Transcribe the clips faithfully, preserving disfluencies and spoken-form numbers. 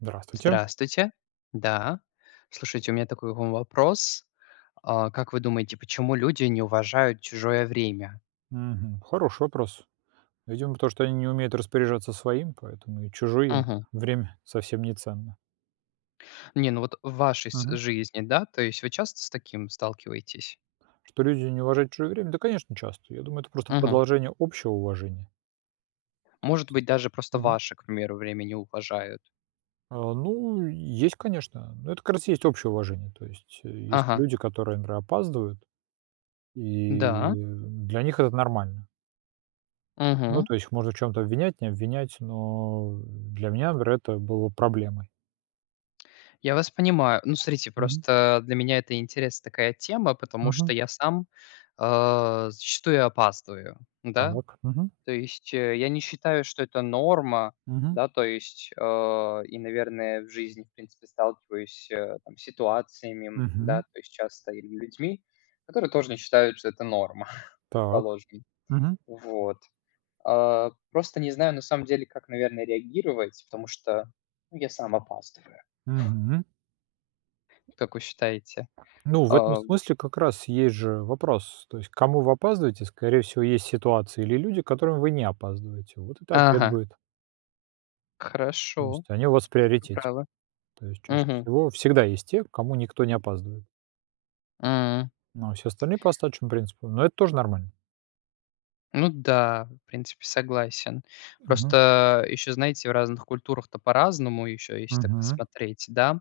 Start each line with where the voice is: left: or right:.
right: Здравствуйте.
left: Здравствуйте. Да, слушайте, у меня такой к вам вопрос. А как вы думаете, почему люди не уважают чужое время?
right: Мгм. Хороший вопрос. Видимо, потому что они не умеют распоряжаться своим, поэтому и чужое им
left: Мгм.
right: время совсем не ценно.
left: Не, ну вот в вашей си
right: Мгм.
left: жизни, да, то есть вы часто с таким сталкиваетесь?
right: Что люди не уважают чужое время? Да, конечно, часто. Я думаю, это просто
left: Мгм.
right: продолжение общего уважения. То есть.
left: Может быть, даже просто
right: Мгм.
left: ваше, к примеру, время не уважают.
right: А, ну есть, конечно, но это, как раз, и есть общее уважение. То есть есть
left: Ага.
right: люди, которые, например, опаздывают,
left: Да.
right: и для них это нормально. Ну,
left: Мгм.
right: то есть их можно в чём-то обвинять, не обвинять, но для меня, например, это было проблемой.
left: Я вас понимаю. Ну, смотрите,
right: Мгм.
left: просто для меня это интересная такая тема, потому что
right: Мгм.
left: я сам, а, зачастую опаздываю. Да?
right: Так, мгм.
left: То есть я не считаю, что это норма.
right: Мгм.
left: Да, то есть, э, и, наверное, в жизни, в принципе, сталкиваюсь там с ситуациями, да,
right: Мгм.
left: то есть часто или людьми, которые тоже не считают, что это норма,
right: Так.
left: предположим.
right: Мгм.
left: Вот. А, просто не знаю, на самом деле, как, наверно, реагировать, потому что, ну, я сам опаздываю.
right: Мгм.
left: Как вы считаете?
right: Ну, в этом
left: А, м
right: смысле как раз есть же вопрос: то есть к кому вы опаздываете. Скорее всего, есть ситуации или люди, к которым вы не опаздываете. Вот это ответ
left: Ага.
right: будет. То
left: Хорошо,
right: есть они у вас в
left: вы
right: приоритете.
left: правы.
right: То есть чаще
left: Мгм.
right: всего всегда есть те, к кому никто не опаздывает.
left: М.
right: Ну, а все остальные по остаточному принципу. Ну это тоже нормально.
left: Ну да, в принципе, согласен.
right: Мгм.
left: Просто ещё знаете, в разных культурах-то по-разному, и ещё если так
right: Мгм.
left: посмотреть, да.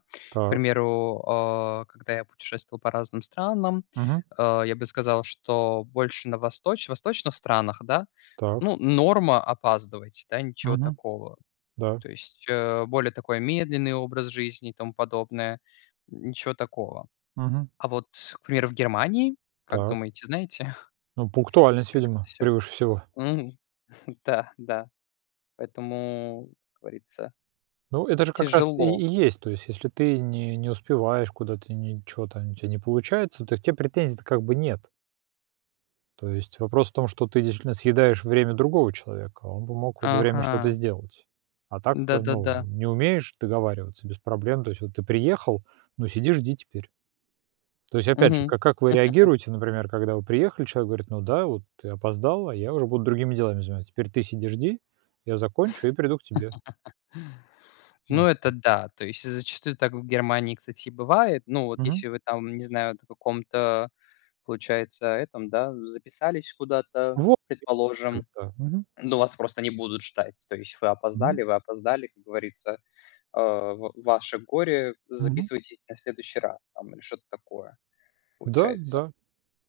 left: К
right: Так.
left: примеру, э, когда я путешествовал по разным странам,
right: Мгм.
left: э, я бы сказал, что больше на восточ восточных странах, да,
right: Так.
left: ну, норма- опаздывать, да, ничего
right: Мгм.
left: такого.
right: Да.
left: То есть, э, более такой медленный образ жизни и тому подобное, м, ничего такого.
right: Мгм.
left: А вот, к примеру, в Германии, как
right: Так.
left: думаете, знаете?
right: Ну, пунктуальность,
left: Как это
right: видимо,
left: всё?
right: превыше всего.
left: Мгм, да, да, поэтому, как говорится
right: Ну, это же как раз и
left: тяжело.
right: и есть, то есть если ты не не успеваешь куда-то, ничего там, у тебя не получается, то к тебе претензий-то как бы нет. То есть вопрос в том, что ты действительно съедаешь время другого человека, он бы мог в это время что-то
left: Ага.
right: сделать, а так-то, ну,
left: Да-да-да.
right: не умеешь договариваться без проблем, то есть вот ты приехал, ну сиди, жди теперь. То есть опять же,
left: Мгм.
right: ка как вы реагируете, например, когда вы приехали, человек говорит: "Ну да, вот ты опоздала, я уже буду другими делами заниматься. Теперь ты сиди жди, я закончу и приду к тебе".
left: Ну,
right: Ну.
left: это да, то есть зачастую так в Германии, кстати, и бывает. Ну, вот если
right: Мгм.
left: вы там, не знают, о каком-то получается этом, да, записались куда-то,
right: Во [unintelligible]
left: предположим,
right: та. Мгм.
left: ну, вас просто не будут ждать. То есть вы
right: Мгм.
left: опоздали, вы опоздали, как говорится, э, в ваше горе,
right: Мгм.
left: записывайтесь на следующий раз там или что-то такое,
right: Да,
left: получается.
right: да.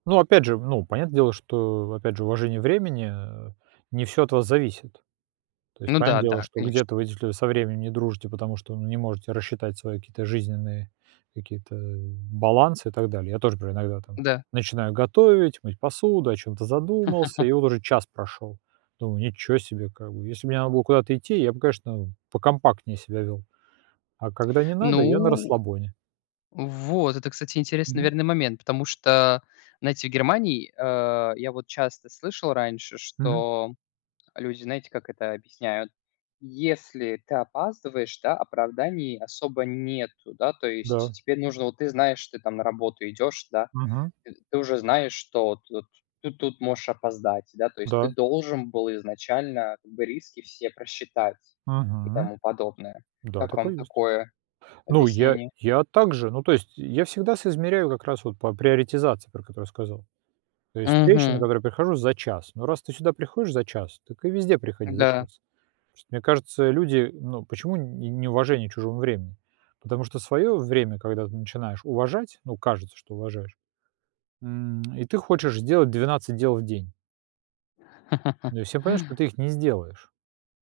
right: Ну, опять же, ну, понятное дело, что, опять же, уважение времени, э, не всё от вас зависит. То есть
left: Ну да,
right: понятное дело,
left: да,
right: что
left: конечно.
right: где-то вы, действительно, со временем не дружите, потому что, ну, не можете рассчитать свои какие-то жизненные какие-то, э, балансы и так далее. Я тоже например иногда там
left: Да.
right: начинаю готовить, мыть посуду, о чем-то задумался и вот уже час прошел. Думаю: "Ничего себе!" Как бы если бы мне надо было куда-то идти, я бы, конечно, покомпактнее себя вёл, а когда не надо- я на
left: Ну.
right: расслабоне.
left: Вот, это кстати интересный
right: Мгм.
left: наверное момент, потому что знаете в Германии, э, я вот часто слышал раньше,
right: Мгм.
left: что люди знаете как это объясняют: если ты опаздываешь, да, оправданий особо нету, да. То есть
right: Да.
left: теперь нужно, вот ты знаешь, ты там на работу идёшь, да.
right: Мгм.
left: Т ты уже знаешь, что вот вот ты тут можешь опоздать, да. То есть ты
right: Да.
left: должен был изначально как бы риски все просчитать и
right: Мгм.
left: тому подобное.
right: Да,
left: Как вам
right: такое есть.
left: такое
right: Ну, я
left: объяснение?
right: я также, ну, то есть я всегда соизмеряю как раз вот по приоритизации, про которую я сказал. То есть встреча, на
left: Мгм.
right: которую я прихожу за час, но раз ты сюда приходишь за час, так и везде приходи за
left: Да.
right: час. Мне кажется, люди, ну, почему не неуважение чужому времени? Потому что своё время, когда ты начинаешь уважать, ну кажется, что уважаешь, м, и ты хочешь сделать двенадцать дел в день. Ну и всё понятно, что ты их не сделаешь.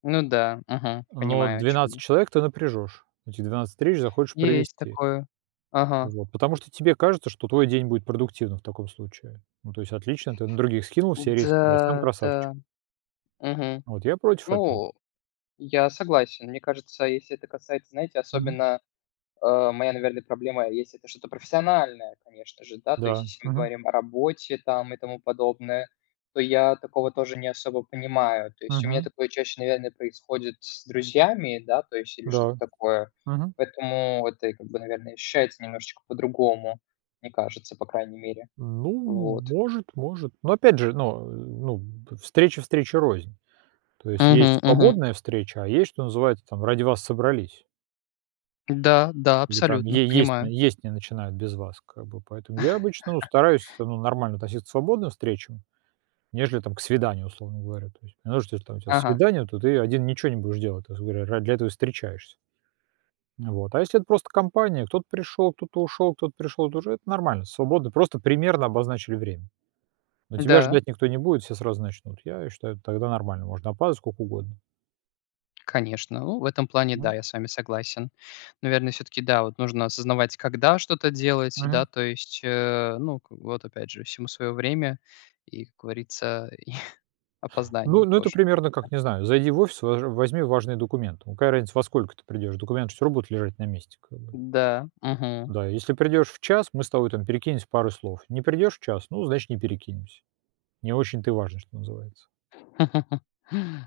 left: Ну да, мгм,
right: Но
left: понимаю о чем
right: двенадцать
left: вы.
right: человек ты напряжёшь, эти двенадцать встреч захочешь
left: Есть
right: провести.
left: такое, ага.
right: Вот, потому что тебе кажется, что твой день будет продуктивным в таком случае. Ну, то есть отлично, ты на других скинул все риски, а сам
left: Да,
right: красавчик.
left: да, мгм.
right: Вот, я против этого.
left: Ну, я согласен. Мне кажется, если это касается, знаете,
right: Мгм.
left: особенно, э, моя, наверное, проблема есть- это что-то профессиональное, конечно же, да, то есть
right: Да.
left: если мы
right: Мгм.
left: говорим о работе там и тому подобное, то я такого тоже не особо понимаю. То есть у меня
right: Мгм.
left: такое чаще, наверное, происходит с друзьями, да, то есть или что-то
right: Да.
left: такое,
right: Мгм.
left: поэтому это, как бы наверное, ощущается немножечко по-другому, мне кажется, по крайней мере.
right: Ну,
left: Вот.
right: может может, но опять же, но, э, ну, б встреча встрече рознь, то есть
left: Мгм.
right: есть
left: Мгм.
right: свободная встреча, а есть, что называется там "ради вас собрались".
left: Да да,
right: Ну, там
left: абсолютно
right: е есть
left: понимаю.
right: есть не начинают без вас, как бы, поэтому я обычно стараюсь, ну, нормально относиться к свободным встречам, нежели там к свиданию, условно говоря, то есть. Потому что если у тебя там
left: Ага.
right: свидание, то ты один ничего не будешь делать, грубо говоря, ради этого встречаешься. Ну вот, а если это просто компания, кто-то пришёл, кто-то ушёл, кто-то пришёл, это уже нормально, свободно, просто примерно обозначили время, но тебя
left: Да.
right: ждать никто не будет, все сразу начнут. Я считаю, тогда нормально, можно опаздывать сколько угодно.
left: Конечно, ну, в этом плане да,
right: М.
left: я с вами согласен. Наверное, всё-таки да, вот нужно осознавать, когда что-то делать, да,
right: Мгм.
left: то есть, э, ну, вот опять же, всему своё время и, как говорится, и
right: Ну
left: опоздание
right: ну, это
left: тоже.
right: примерно как, не знаю, зайди в офис, важ возьми важные документы. Какая разница, во сколько ты придёшь, документы всё равно будут лежать на месте, как бы.
left: Да, мгм.
right: Да, если придёшь в час, мы с тобой там перекинемся пару слов, не придёшь в час, ну, значит, не перекинемся, не очень-то и важно, что называется.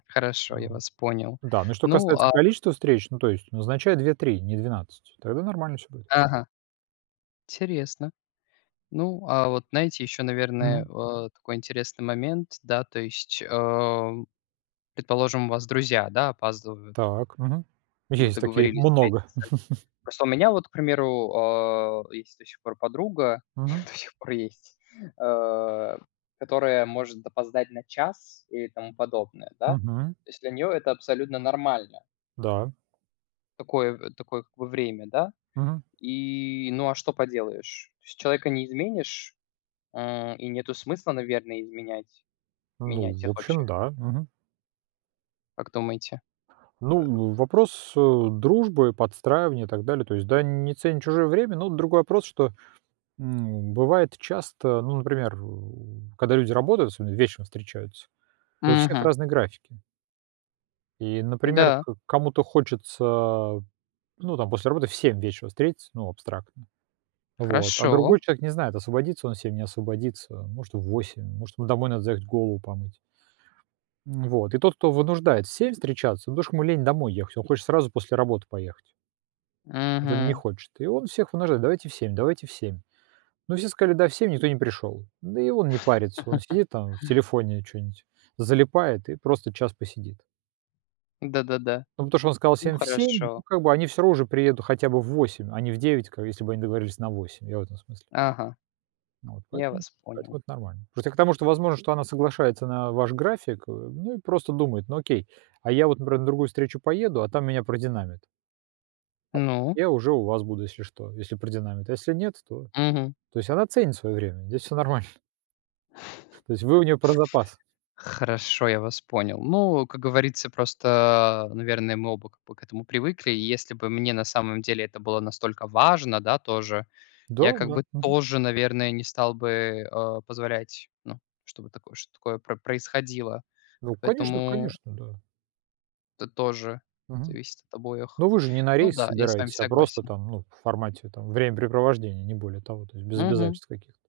left: Хорошо, я вас понял.
right: Да, но что
left: Ну
right: касается
left: а
right: количества встреч, то есть назначай две три, не двенадцать, тогда нормально всё будет.
left: Ага. Интересно. Ну, а вот знаете, ещё, наверное,
right: Мгм.
left: а, такой интересный момент. Да, то есть, а, предположим, у вас друзья, да, опаздывают.
right: Так, мгм.
left: Вы
right: Есть такие,
left: договорились
right: много.
left: встретиться. Просто у меня вот, к примеру, а, есть до сих пор подруга,
right: Мгм.
left: до сих пор есть, а, которая может опоздать на час и тому подобное, да.
right: Мгм.
left: То есть, для неё это абсолютно нормально.
right: Да.
left: Такое такое в время, да.
right: Мгм.
left: И, ну, а что поделаешь? То есть человека не изменишь, м, и нету смысла, наверное, изменять,
right: Ну,
left: менять
right: в
left: их вообще?
right: общем, да. Мгм.
left: Как думаете? Э
right: Ну, вопрос, э, дружбы, подстраивания и так далее, то есть, да, не ценит чужое время, но другой вопрос, что, м, бывает часто, ну, например, у когда люди работают, особенно вечером встречаются, то у всех
left: Мгм.
right: разные графики. И, например,
left: Да.
right: к кому-то хочется, ну там после работы в семь вечера встретиться, ну абстрактно, вот. А
left: Хорошо.
right: другой человек не знает, освободится он в семь, не освободится. Может, в восемь, может, ему домой надо заехать, голову помыть. Вот, и тот, кто вынуждает в семь встречаться, потому что ему лень домой ехать, он хочет сразу после работы поехать. Вот он не
left: Мгм.
right: хочет, и он всех вынуждает: "Давайте в семь, давайте в семь". Но все сказали: "Да, в семь". Никто не пришёл, да и он не парится, он сидит там в телефоне чё-нибудь, залипает и просто час посидит.
left: Да-да-да.
right: Ну потому что он сказал
left: Ну,
right: всем в семь, но
left: хорошо.
right: как бы они всё равно уже приедут хотя бы в восемь, а не в девять, как если бы они договорились на восемь, я в этом смысле.
left: Ага,
right: Ну вот,
left: я
right: поэтому это
left: вас понял.
right: поэтому это нормально. Просто к тому, что, возможно, она соглашается на ваш график, э, ну и просто думает: "Ну, окей, а я вот, например, на другую встречу поеду, а там меня продинамят". "А так,
left: Ну?
right: я уже у вас буду, если что, если продинамит, а если нет, то".
left: Мгм.
right: То есть, она ценит свое время, здесь всё нормально. То есть вы у неё про запас.
left: Хорошо, я вас понял. Ну, как говорится, просто, наверное, мы оба как бы к этому привыкли. Если бы мне на самом деле это было настолько важно, да тоже,
right: Да
left: я как
right: да,
left: бы
right: мгм.
left: тоже, наверное, не стал бы, э, позволять, ну, чтобы так чтобы такое происходило.
right: Ну, конечно
left: Поэтому
right: конечно, да.
left: Это тоже
right: Мгм.
left: зависит от обоих.
right: Ну, вы же не на
left: Ну
right: рейс
left: да, я с вами
right: собираетесь, а просто
left: согласен.
right: там, ну, в формате там времяпрепровождения, не более того, то есть без
left: Мгм.
right: обязательств каких-то.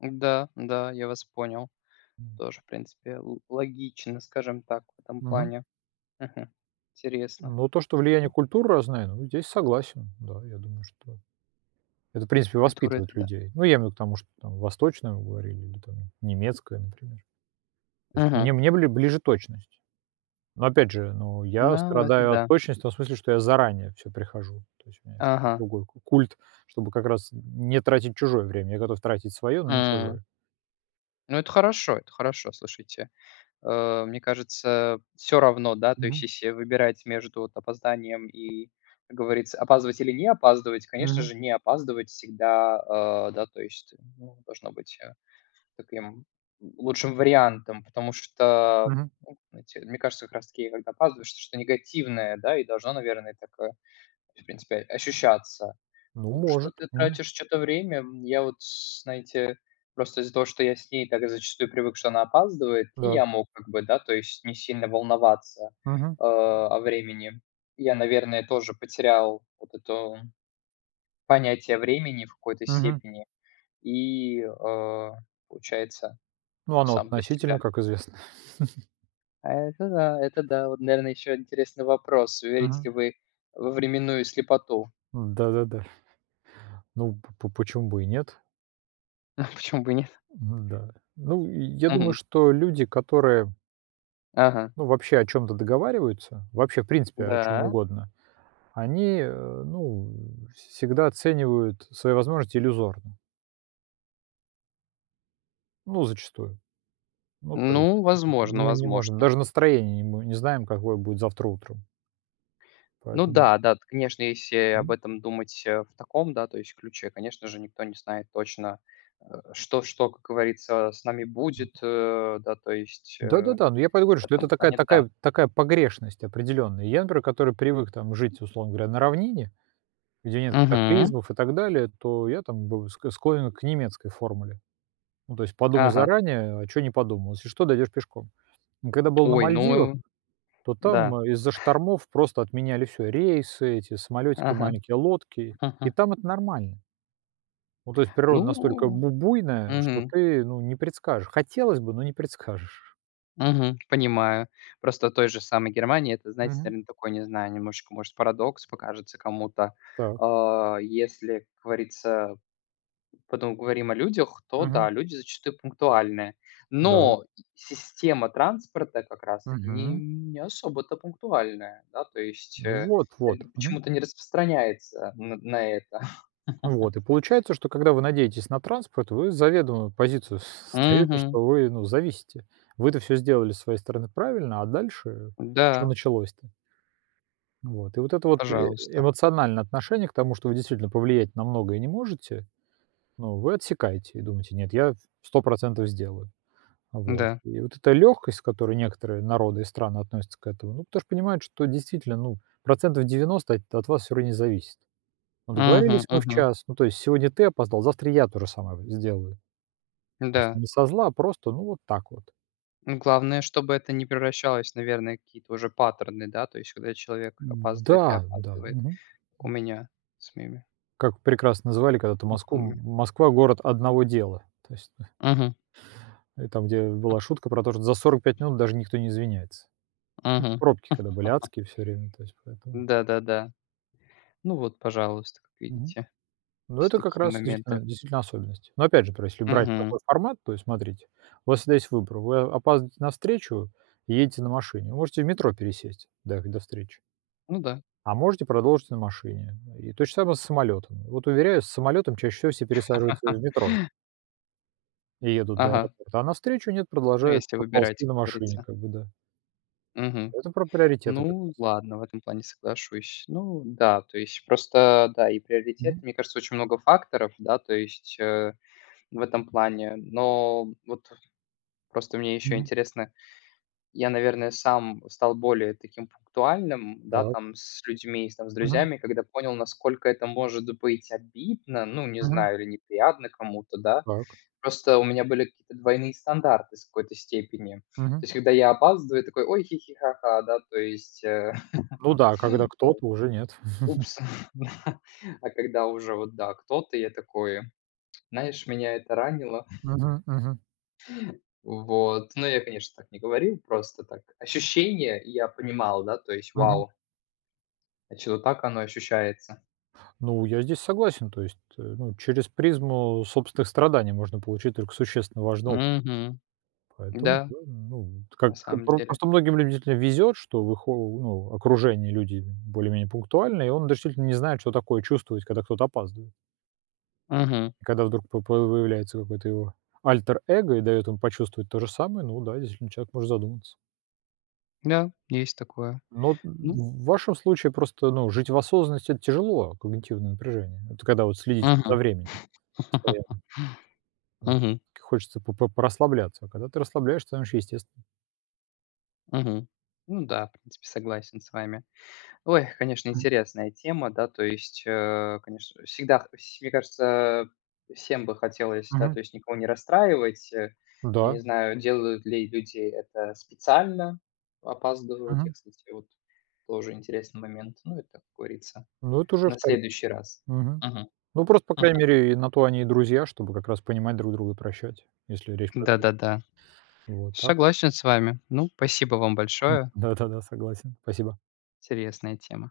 left: Да, да, я вас понял.
right: М.
left: Тоже, в принципе, лог логично, скажем так, в этом
right: Мгм.
left: плане. Мгм, интересно.
right: Ну, то, что влияние
left: М.
right: культур разное, ну, здесь согласен, да, я думаю, что это, в принципе,
left: Культура- это
right: воспитывать
left: да.
right: людей. Ну, я имею в виду к тому, что там восточную говорили или там немецкое, например. То есть.
left: Мгм.
right: Мне мне бли ближе точность, но опять же, но я
left: Ну, это
right: страдаю от
left: да.
right: точности в том смысле, что я заранее всё прихожу, то есть у меня ещё
left: Ага.
right: другой ку культ, чтобы как раз не тратить чужое время, я готов тратить свое, но не
left: М.
right: чужое.
left: Ну, это хорошо, это хорошо, слушайте. Э, мне кажется, всё равно, да, то есть,
right: Мгм.
left: если выбирать между вот опозданием и, как говорится, опаздывать или не опаздывать, конечно
right: Мгм.
left: же, не опаздывать всегда, э, да, то есть, ну, должно быть таким лучшим вариантом. Потому что,
right: Мгм.
left: ну, знаете, мне кажется, как раз таки когда опаздываешь, что-то негативное, да, и должно, наверное, так, э, в принципе, ощущаться.
right: Ну,
left: Что
right: может.
left: ты
right: Мгм.
left: тратишь чьё-то время. Я вот, знаете, просто из-за того, что я с ней так зачастую привык, что она опаздывает, и
right: Да.
left: я мог, как бы, да, то есть не сильно волноваться,
right: Мгм.
left: э, о времени. Я, наверное, тоже потерял вот эту понятие времени в какой-то
right: Мгм.
left: степени, и, э, получается
right: Ну, оно
left: сам для
right: относительно,
left: себя.
right: как известно.
left: А это да, это да. Вот, наверное, еще интересный вопрос: верите
right: Мгм.
left: ли вы в временную слепоту?
right: Да-да-да. Ну, поч почему бы и нет?
left: Почему бы и нет?
right: Н-да. Ну, я думаю,
left: Мгм.
right: что люди, которые
left: Ага.
right: ну, вообще, о чем-то договариваются, вообще, в принципе, о чем
left: Да.
right: угодно, они, э, ну, всегда оценивают свои возможности иллюзорно. Ну, зачастую. Ну, то есть,
left: Ну, возможно
right: мы не можем
left: возможно.
right: даже настроение не мо знаем, какое будет завтра утром.
left: Ну
right: Поэтому
left: да, да, т конечно, если об
right: Мгм.
left: этом думать в таком да, то есть ключе, конечно же, никто не знает точно, что что, как говорится, с нами будет, э, да, то есть, э,
right: Да, да, да. Ну, я поэтому говорю,
left: в
right: что это
left: этом
right: такая
left: плане да.
right: такая такая погрешность определённая. Я, например, который привык там жить, условно говоря, на равнине, где нет
left: Мгм.
right: катаклизмов и так далее, то я там бы склонен к немецкой формуле. Ну то есть, подумай
left: Ага.
right: заранее, а что не подумал, если что, дойдёшь пешком. Когда был на
left: Ой,
right: Мальдивах,
left: ну
right: то
left: да.
right: там из-за штормов просто отменяли всё: рейсы, эти самолетики
left: Ага.
right: маленькие, лодки, и там это нормально. Ну, то есть природа настолько
left: Ну,
right: бу буйная, что
left: мгм.
right: ты, ну, не предскажешь, хотелось бы, но не предскажешь.
left: Мгм, понимаю. Просто в той же самой Германии это, знаете,
right: Мгм.
left: такой, наверное, не знаю, немножечко, может, парадокс покажется кому-то.
right: Так.
left: А, если, как говорится, потом говорим о людях, то да,
right: Мгм.
left: люди зачастую пунктуальны.
right: Да.
left: Но система транспорта как раз таки не
right: Мгм.
left: не особо-то пунктуальна. Да, то есть
right: Ну вот, вот, мгм.
left: почему-то не распространяется на на это.
right: Вот и получается, что когда вы надеетесь на транспорт, вы заведомую позицию с ставите,
left: Мгм.
right: что вы, ну, зависите. Вы-то всё сделали со своей стороны правильно, а дальше чё
left: Да.
right: началось-то? Вот, и вот это вот э
left: Пожалуйста.
right: эмоциональное отношение к тому, что вы действительно повлиять на многое не можете, ну, вы отсекаете и думаете: "Нет, я сто процентов сделаю". Вот,
left: Да.
right: и вот эта лёгкость, с которой некоторые народы и страны относятся к этому, ну, потому что понимают, что действительно, ну, процентов девяносто от н вас всё равно не зависит. Ну,
left: Мгм,
right: договорились мы в
left: мгм.
right: час, ну, то есть сегодня ты опоздал, завтра я то же самое в ё сделаю. То есть
left: Да.
right: не со зла, просто вот так вот.
left: Главное, чтобы это не превращалось в, наверное, какие-то уже паттерны, да, то есть, когда человек опаздывает и
right: Да, да,
left: опаздывает,
right: мгм,
left: как у
right: м.
left: меня с моими
right: Как прекрасно называли когда-то Москву:
left: знакомыми.
right: "М Москва- город одного дела". То есть, ну
left: Мгм.
right: И там, где была шутка про то, что за сорок пять минут даже никто не извиняется.
left: Мгм.
right: Пробки когда были адские всё время, то есть поэтому.
left: Да-да-да. Ну вот, пожалуйста, как
right: Мгм,
left: видите,
right: ну
left: есть
right: это как
left: такие
right: раз, действительно
left: моменты.
right: действительно особенность, но опять же, пр если брать
left: Мгм.
right: такой формат, то есть смотрите, у вас всегда есть выбор: вы опаздываете на встречу и едете на машине, можете в метро пересесть до до встречи.
left: Ну да.
right: А можете продолжить на машине, и то же самое с самолётом. Вот уверяю, с самолётом чаще всего все пересаживаются в метро. И едут до
left: Ага.
right: аэропорта, а навстречу нет,
left: Ну,
right: продолжают
left: если выбирать,
right: проползти
left: как
right: на машине,
left: говорится.
right: как бы, да.
left: Мгм.
right: Это про приоритеты как раз.
left: Ну ладно, в этом плане соглашусь. Ну да, то есть просто, да, и приоритет,
right: Мгм.
left: мне кажется, очень много факторов, да, то есть в этом плане. Но вот просто мне еще
right: Мгм.
left: интересно. Я, наверное, сам стал более таким пунктуальным, да,
right: Так.
left: там с людьми, с
right: Мгм.
left: друзьями, когда понял, насколько это может быть обидно, ну, не
right: Мгм.
left: знаю, или неприятно кому-то, да.
right: Так.
left: Просто у меня были какие-то двойные стандарты в какой-то степени. То
right: Мгм.
left: есть когда я опаздываю, такой: "Ой-хи-хи, ха-ха", да, то есть,
right: Ну да, когда кто-то уже нет.
left: вот упс. А когда уже вот, да, кто-то, я такой, знаешь, меня это ранило.
right: Мгм, мгм.
left: Вот, ну я, конечно, так не говорил. Просто так ощущение я понимал. Да, то есть
right: Мгм.
left: вау. Значит, вот так оно ощущается.
right: Ну, я здесь согласен, то есть, э, ну, через призму собственных страданий можно получить только существенно важный оп
left: Мгм.
right: Поэтому,
left: Да,
right: да, ну, как
left: на самом
right: пр
left: деле.
right: просто многим любителям везет, что в их о ну, окружении люди более-менее пунктуальны, и он действительно не знает, что такое чувствовать, когда кто-то опаздывает.
left: Мгм.
right: Когда вдруг по появляется какое-то его альтер-эго и дает ему почувствовать то же самое, ну да, действительно человек может задуматься.
left: Да, есть такое,
right: Ну,
left: ну
right: в вашем случае просто, ну, жить в осознанности- это тяжело, а когнитивное напряжение- это когда вот следить за
left: Мгм.
right: временем постоянно. Вот.
left: Мгм.
right: Хочется п п порасслабляться, а когда ты расслабляешься, там еще естест
left: Мгм. Ну да, в принципе, согласен с вами. Ой, конечно,
right: М.
left: интересная тема, да, то есть, э. Конечно, всегда все мне кажется, всем бы хотелось, да,
right: Мгм.
left: то есть, никого не расстраивать.
right: Да.
left: Не знаю, делают ли люди это специально, опаздывают те,
right: Мгм.
left: кстати, вот. Тоже интересный момент, ну, это, как говорится,
right: Ну, это уже
left: на
right: втори
left: следующий раз.
right: Мгм.
left: Мгм.
right: Ну, просто, по
left: Мгм.
right: крайней мере, на то они и друзья, чтобы как раз понимать друг друга, прощать, если речь про. [unintelligible]
left: Да-да-да.
right: Вот так.
left: Согласен с вами. Ну, спасибо вам большое.
right: Да-да-да, согласен. Спасибо.
left: Интересная тема.